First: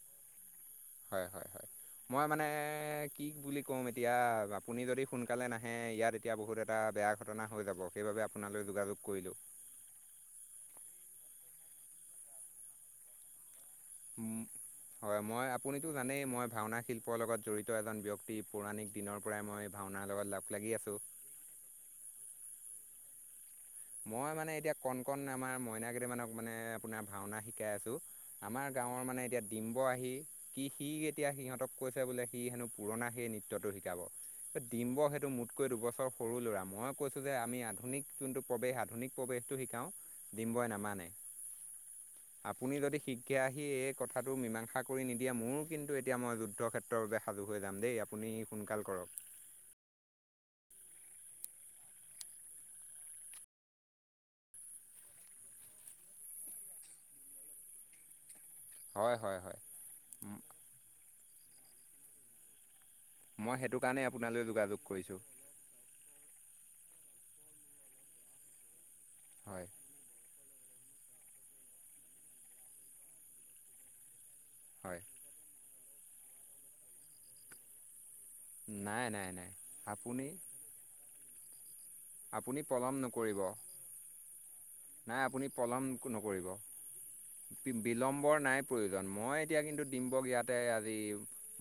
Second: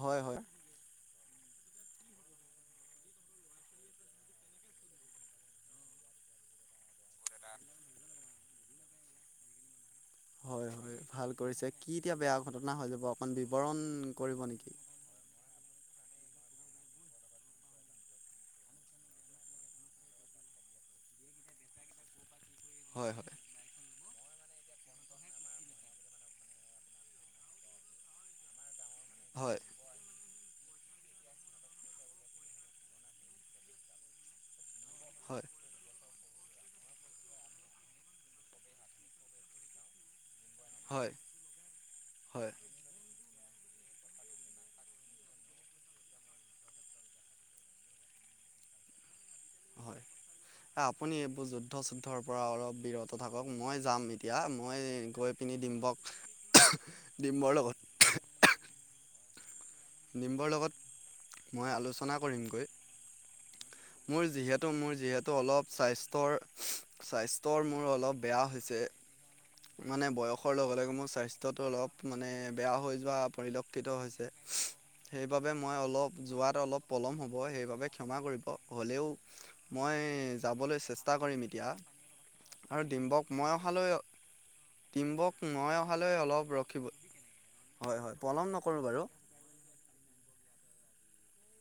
হয়-হয়। হয়-হয়-হয় [unintelligible] মই মানে কি বুলি কম এতিয়া আপুনি যদি সোনকালে নাহে ইয়াত এতিয়া বহুত এটা বেয়া ঘটনা হৈ যাব, সেইবাবে আপোনালৈ যোগাযোগ কৰিলোঁ। [inaudible] হয়-হয় ভাল কৰিছে। কি এতিয়া বেয়া ঘটনা হৈ যাব অকন বিৱৰণ কৰিব নেকি? হয় মই আপুনিতো জানেই মই ভাওনা শিল্পৰ লগত জড়িত এজন ব্যক্তি পৌৰাণিক [inaudible] দিনৰ পৰাই মই ভাওনাৰ লগত লগ লাগি আছোঁ। হয়-হয়। মই মানে এতিয়া কণ-কণ আমাৰ মইনাকেইটামানক মানে আপোনাৰ ভাওনা শিকাই আছোঁ। আমাৰ গাঁৱৰ মানে এতিয়া হয় ডিম্ব আহি সি-সি এতিয়া সিহঁতক কৈছে বোলে সি হেনো পুৰণা সেই নৃত্যটো সি [unintelligible] শিকাব। ডিম্ব সেইটো হয় মোতকৈ দুবছৰ সৰু ল'ৰা মই কৈছো যে আমি আধুনিক যোনটো [inaudible] প্ৰৱেশ আধুনিক প্ৰৱেশটো শিকাও ডিম্বই নামানে [unintelligible] [unintelligible] আপুনি যদি শীঘ্ৰে আহি এই কথাটো মীমাংসা কৰি নিদিয়ে, মোৰো কিন্তু এতিয়া মই যুদ্ধৰ ক্ষেত্ৰত [unintelligible] যুদ্ধৰ বাবে সাজু হৈ যাম দেই। আপুনি সোনকাল কৰক [unintelligible] এ আপুনি এইবোৰ যুদ্ধ-চুদ্ধৰ পৰা অলপ বিৰত থাকক। মই যাম এতিয়া মই গৈ [inaudible] কিনি ডিম্বক [unintelligible] ডিম্বৰ লগত [inaudible] [unintelligible] হয়', - হয়', - হয়', নিম্বৰ লগত', মই আলোচনা কৰিম গৈ', মই সেইটো কাৰণেই মোৰ আপোনালৈ যিহেতু, যোগাযোগ মোৰ কৰিছোঁ যিহেতু অলপ স্বাস্থ্যৰ', স্বাস্থ্যৰ মোৰ অলপ বেয়া হৈছে, হয় মানে বয়স', বয়সৰ লগে - লগে মোৰ স্বাস্থ্যতো অলপ মানে বেয়া হৈ যোৱা পৰিলক্ষিত হৈছে', হয়। সেইবাবে মই অলপ যোৱাত অলপ পলম হ'ব সেইবাবে ক্ষমা কৰিব', অ', নাই হ'লেও, নাই নাই মই আপুনি যাবলৈ চেষ্টা কৰিম এতিয়া', আপুনি আৰু পলম ডিম্বক নকৰিব মই অহালৈ অ', নাই টিম্বক আপুনি মই পলম অহালৈ নকৰিব অলপ ৰখিব, হয়', - হয়', বিলম্বৰ পলম নাই নকৰোঁ বাৰু', প্ৰয়োজন মই এতিয়া কিন্তু ডিম্বক ইয়াতে আজি,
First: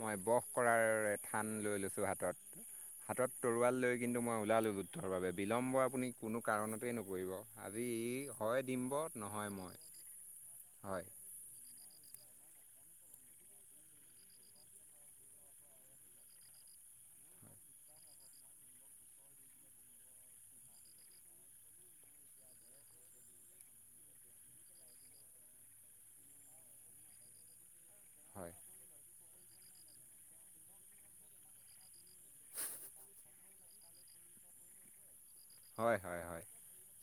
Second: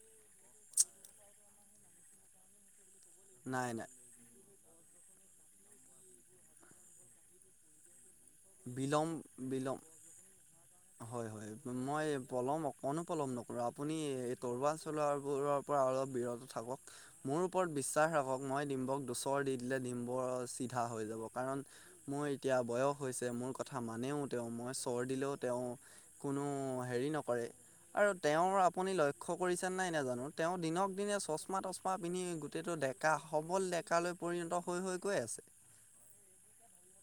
মই বস কৰাৰ থান লৈ লৈছোঁ হাতত', হাতত নাই তৰোৱাল নাই লৈ কিন্তু মই ওলালোঁ যুদ্ধৰ বাবে', বিলম্ব আপুনি কোনো কাৰণতেই নকৰিব আজি ই হয় বিলম ডিম্বৰ নহয় বিলম মই', হয়', হয়', - হয়', মই পলম অকণো পলম নকৰোঁ আপুনি এই তৰোৱাল চলাবোৰৰ', পৰা অলপ বিৰত থাকক', মোৰ ওপৰত বিশ্বাস ৰাখক, মই ডিম্বক দুচৰ দি দিলে ডিম্বৰ চিধা হৈ যাব কাৰণ', মোৰ এতিয়া বয়স হৈছে, মোৰ কথা মানেও তেওঁ মই চৰ দিলেও', তেওঁ, কোনো হেৰি নকৰে, আৰু তেওঁ হয় আপুনি লক্ষ্য কৰিছে', দেখিছা নাই নে জানোঁ, তেওঁ দিনক - দিনে চচমা - তচমা পিন্ধি গোটেইটো ডেকা সবল ডেকা লৈ', পৰিণত হৈ', -হৈ', - গৈ', আছে', হয়', - হয়', - হয়',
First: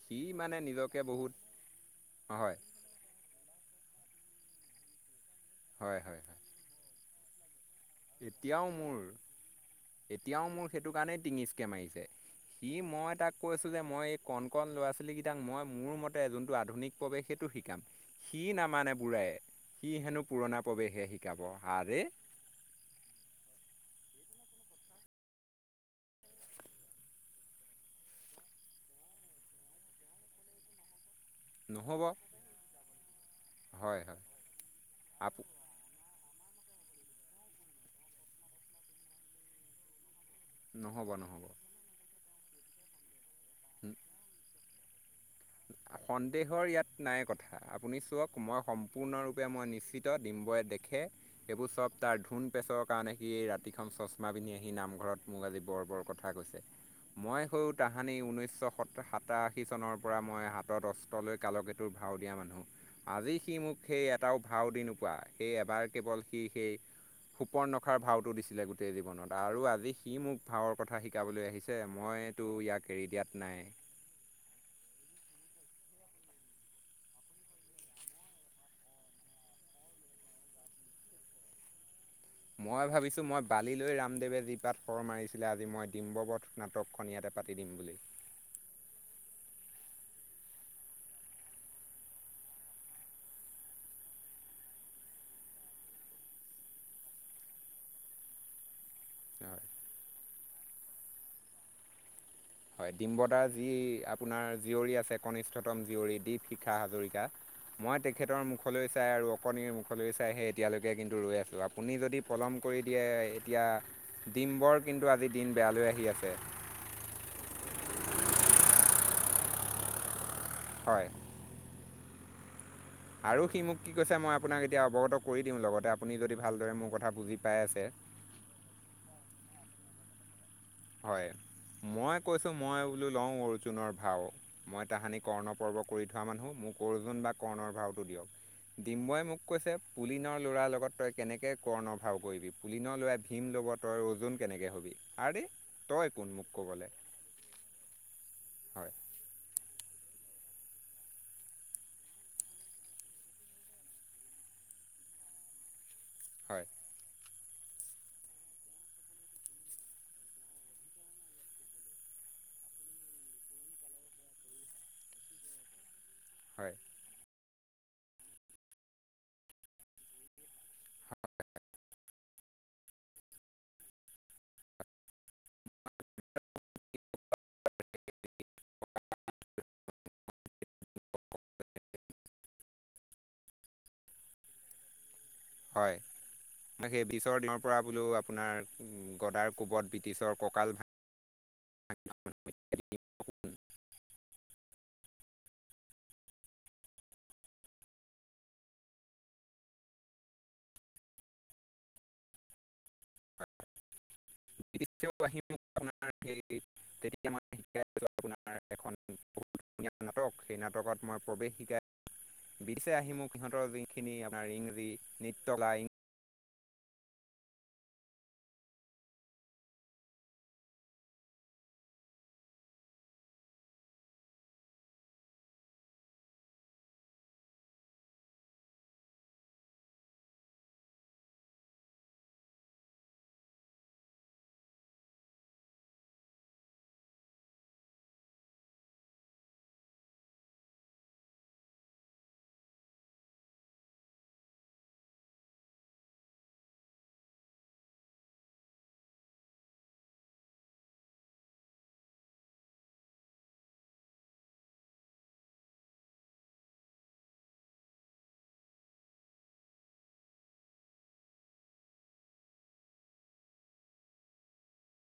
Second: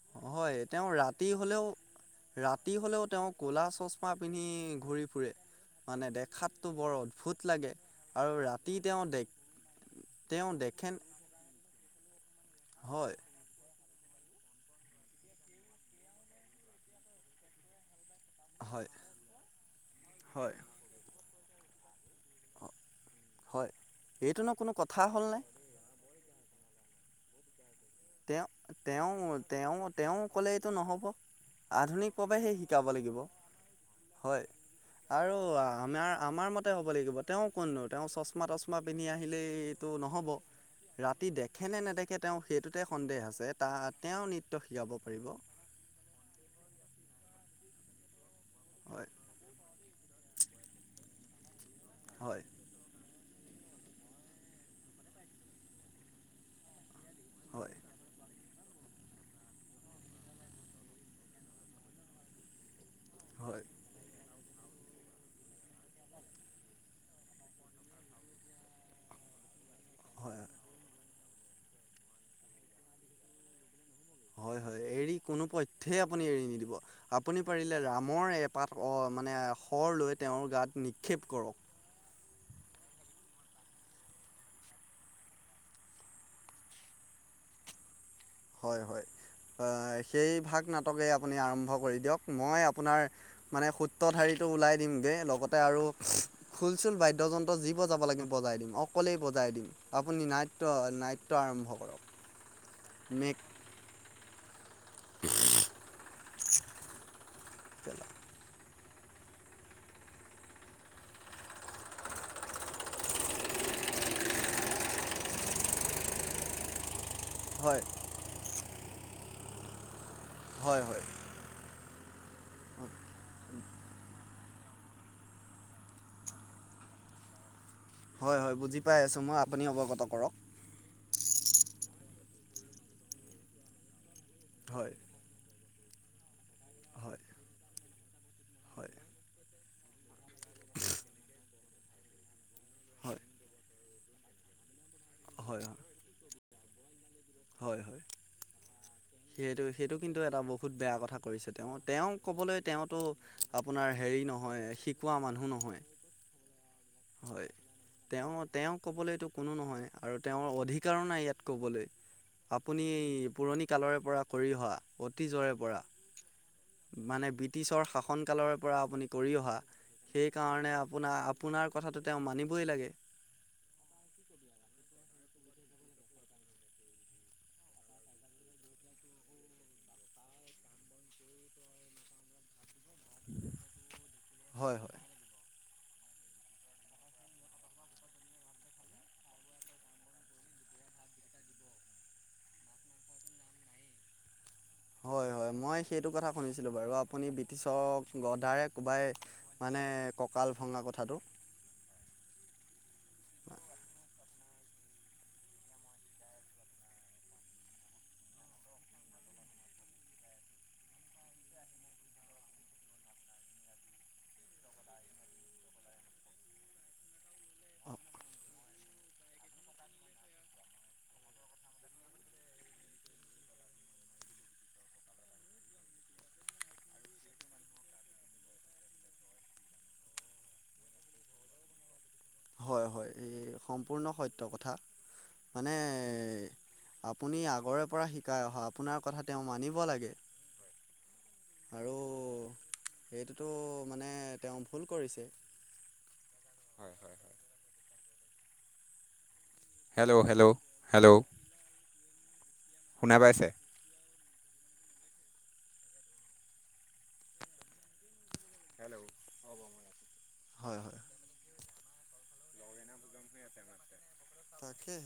সি মানে হয় তেওঁ নিজকে ৰাতি বহুত হলেও, হয় ৰাতি হলেও তেওঁক', ক'লা চচমা পিন্ধি ঘূৰি ফুৰে, হয় মানে হয় হয় দেখাতটো বৰ অদ্ভুত লাগে', আৰু এতিয়াও ৰাতি মোৰ, তেওঁ দে এতিয়াও তেওঁ মোৰ সেইটো দেখেন কাৰণেই', টিঙিচকে মাৰিছে, সি হয় মই তাক কৈছোঁ যে মই', কণ - কণ ল'ৰা - ছোৱালীকেইটাক মই মোৰ মতে যোনটো আধুনিক প্ৰৱেশ সেইটো শিক', শিকাম, সি হয় নামানে বুঢ়ায়ে, সি হেনো হয় পুৰণা প্ৰৱেশহে শিকাব আৰে', হয়, এইটোনো কোনো কথা হ'ল নে', তেওঁ', - তেওঁ', - তেওঁ', - তেওঁ', ক'লে এইটো নহ'ব', নহ'ব আধুনিক প্ৰৱেশহে শিকাব লাগিব, হয়, আৰু আপো আমাৰ', আমাৰ মতে হ'ব লাগিব, তেওঁ কোননো তেওঁ চচমা - তচমা পিন্ধি আহিলেইটো নহ'ব', নহ'ব ৰাতি নহ'ব দেখে নে নেদেখে তেওঁ সেইটোতে সন্দেহ আছে, তাত তেওঁ নি', ত শিকাব পাৰিব? অ', সন্দেহৰ ইয়াত নাই কথা আপুনি চোৱাক', মই হয় সম্পূৰ্ণৰূপে মই নিশ্চিত ডিম্বই দেখে, সেইবোৰ চব', তাৰ হয় ধোন পেছৰ কাৰণে সি ৰাতিখন চচমা পিন্ধি আহি নামঘৰত মোক আজি বৰ - বৰ কথা কৈছে', মই হও হয় তাহানি ঊনৈছশ সোতো', - সাতাশী চনৰ', পৰা মই হাতত অস্ত্ৰ লৈ কালকেটোৰ ভাও দিয়া মানুহ', আজি সি হয় মোক সেই এটাও ভাও দি নোপোৱা, সেই এবাৰ কেৱল সি সেই', শূৰ্পনখাৰ ভাওটো দিছিলে গোটেই জীৱনত আৰু আজি সি হয় মোক ভাৱৰ কথা শিকাবলৈ আহিছে মই', কিন্তু ইয়াক এৰি দিয়াত নাই', হয়', - হয়', এৰি, কোনো পথ্যয় আপুনি এৰি নিদিব', আপুনি পাৰিলে ৰামৰ এপাত অ', মানে শৰ লৈ তেওঁৰ গাত নিক্ষেপ কৰক', মই ভাবিছোঁ মই বালিলৈ ৰামদেৱে জিপাত শৰ মাৰিছিলে আজি মই ডিম্ববধ', নাটকখন ইয়াতে পাতি দিম বুলি। হয় হয়, এৱ সেই ভাগ নাটকেই আপুনি আৰম্ভ কৰি দিয়ক মই আপোনাৰ মানে সূত্ৰ ধাৰিটো ওলাই দিম দে লগতে আৰু খুল চুল বাদ্যযন্ত্ৰ যি বজাব লাগে বজাই দিম। অৱ অকলেই হয় বজাই দিম আপুনি নাট্য নাট্য আৰম্ভ কৰক। হয় মেক ডিম্বতাৰ যি আপোনাৰ জীয়ৰী আছে কনিষ্ঠতম জীয়ৰী দীপ শিখা হাজৰিকা। মই পেলা তেখেতৰ মুখ মুখলৈ চাই আৰু অকণিৰ মুখলৈ চাই সেই এতিয়ালৈকে কিন্তু ৰৈ আছোঁ আপুনি যদি পলম কৰি দিয়ে এতিয়া ডিম্বৰ কিন্তু আজি দিন বেয়ালৈ আহি আছে। হয়। [unintelligible] হয় হয়। আৰু সি মোক কি কৈছে মই আপোনাক এতিয়া অৱগত কৰি দিম লগতে আপুনি যদি ভালদৰে মোৰ কথা বুজি পাই আছে। হয় হয় বুজি পাই আছোঁ মই আপুনি অৱগত কৰক। হয়, মই কৈছোঁ মই বোলো লওঁ অৰ্জুনৰ ভাও। মই হয় তাহানিক কৰ্ণ পৰ্ব কৰি থোৱা মানুহ মোক অৰ্জুন হয় বা কৰ্ণৰ ভাওটো দিয়ক। হয় ডিম্বই মোক কৈছে পুলিনৰ ল'ৰাৰ লগত তই কেনেকে কৰ্ণৰ ভাও কৰিবি! পুলি হয় ল'ৰাই ভীম ল'ব তই অৰ্জুন কেনেকৈ হ'বি আৰে। হয় তই কোন মোক ক'বলে, হয় হয় হয়। সেইটো সেইটো কিন্তু এটা বহুত বেয়া কথা কৰিছে। তেওঁ তেওঁ ক'বলৈ তেওঁতো আপোনাৰ হেৰি নহয়, শিকোৱা মানুহ নহয়। হয়। হয়। তেওঁ তেওঁ ক'বলৈতটো কোনো নহয় আৰু তেওঁৰ অধিকাৰো নাই ইয়াত ক'বলৈ। আপুনি পুৰণি কালৰে পৰা কৰি অহা অতীজৰে পৰা। হয়। মানে ব্ৰিটিছৰ শাসন কালৰ পৰা আপুনি কৰি অহা সেইকাৰণে আপোনাৰ আপোনাক কথাটো তেওঁ মানিবই লাগে। [unintelligible] হয় হয়। হয়। সেই বিশৰ দিনৰ পৰা বোলো আপোনাৰ উম গদাৰ কোবত ব্ৰিটিছৰ ককাল ভা হয় হয় মই সেইটো কথা শুনিছিলোঁ বাৰু আপুনি ব্ৰিটিছক গডাৰে কোবাই মানে ককাল ভঙা কথাাতটো। [unintelligible] আপোনাৰ এখন বহুত ধুনীয়া নাটক সেই নাটকত মই প্ৰৱেশ শিকাই ব্ৰিটিছে আহি মোক সিহঁতৰ যোনখিনি আাৰ ইংৰাজী নিত্যলাইঙ হয় হয় এই সম্পূৰ্ণ সত্য কথা। মানে আপুনি আগৰে পৰা শিকাই অহা আপোনাৰ কথা তেওঁ মানিব লাগে। আৰু সেইটোতো মানে তেওঁ ভুল কৰিছে। হয় হয় হেল্ল' হেল্ল' হেল্ল' শুনা পাইছে? হেল্লো হ'ব, হয় হয়। তাকেহে।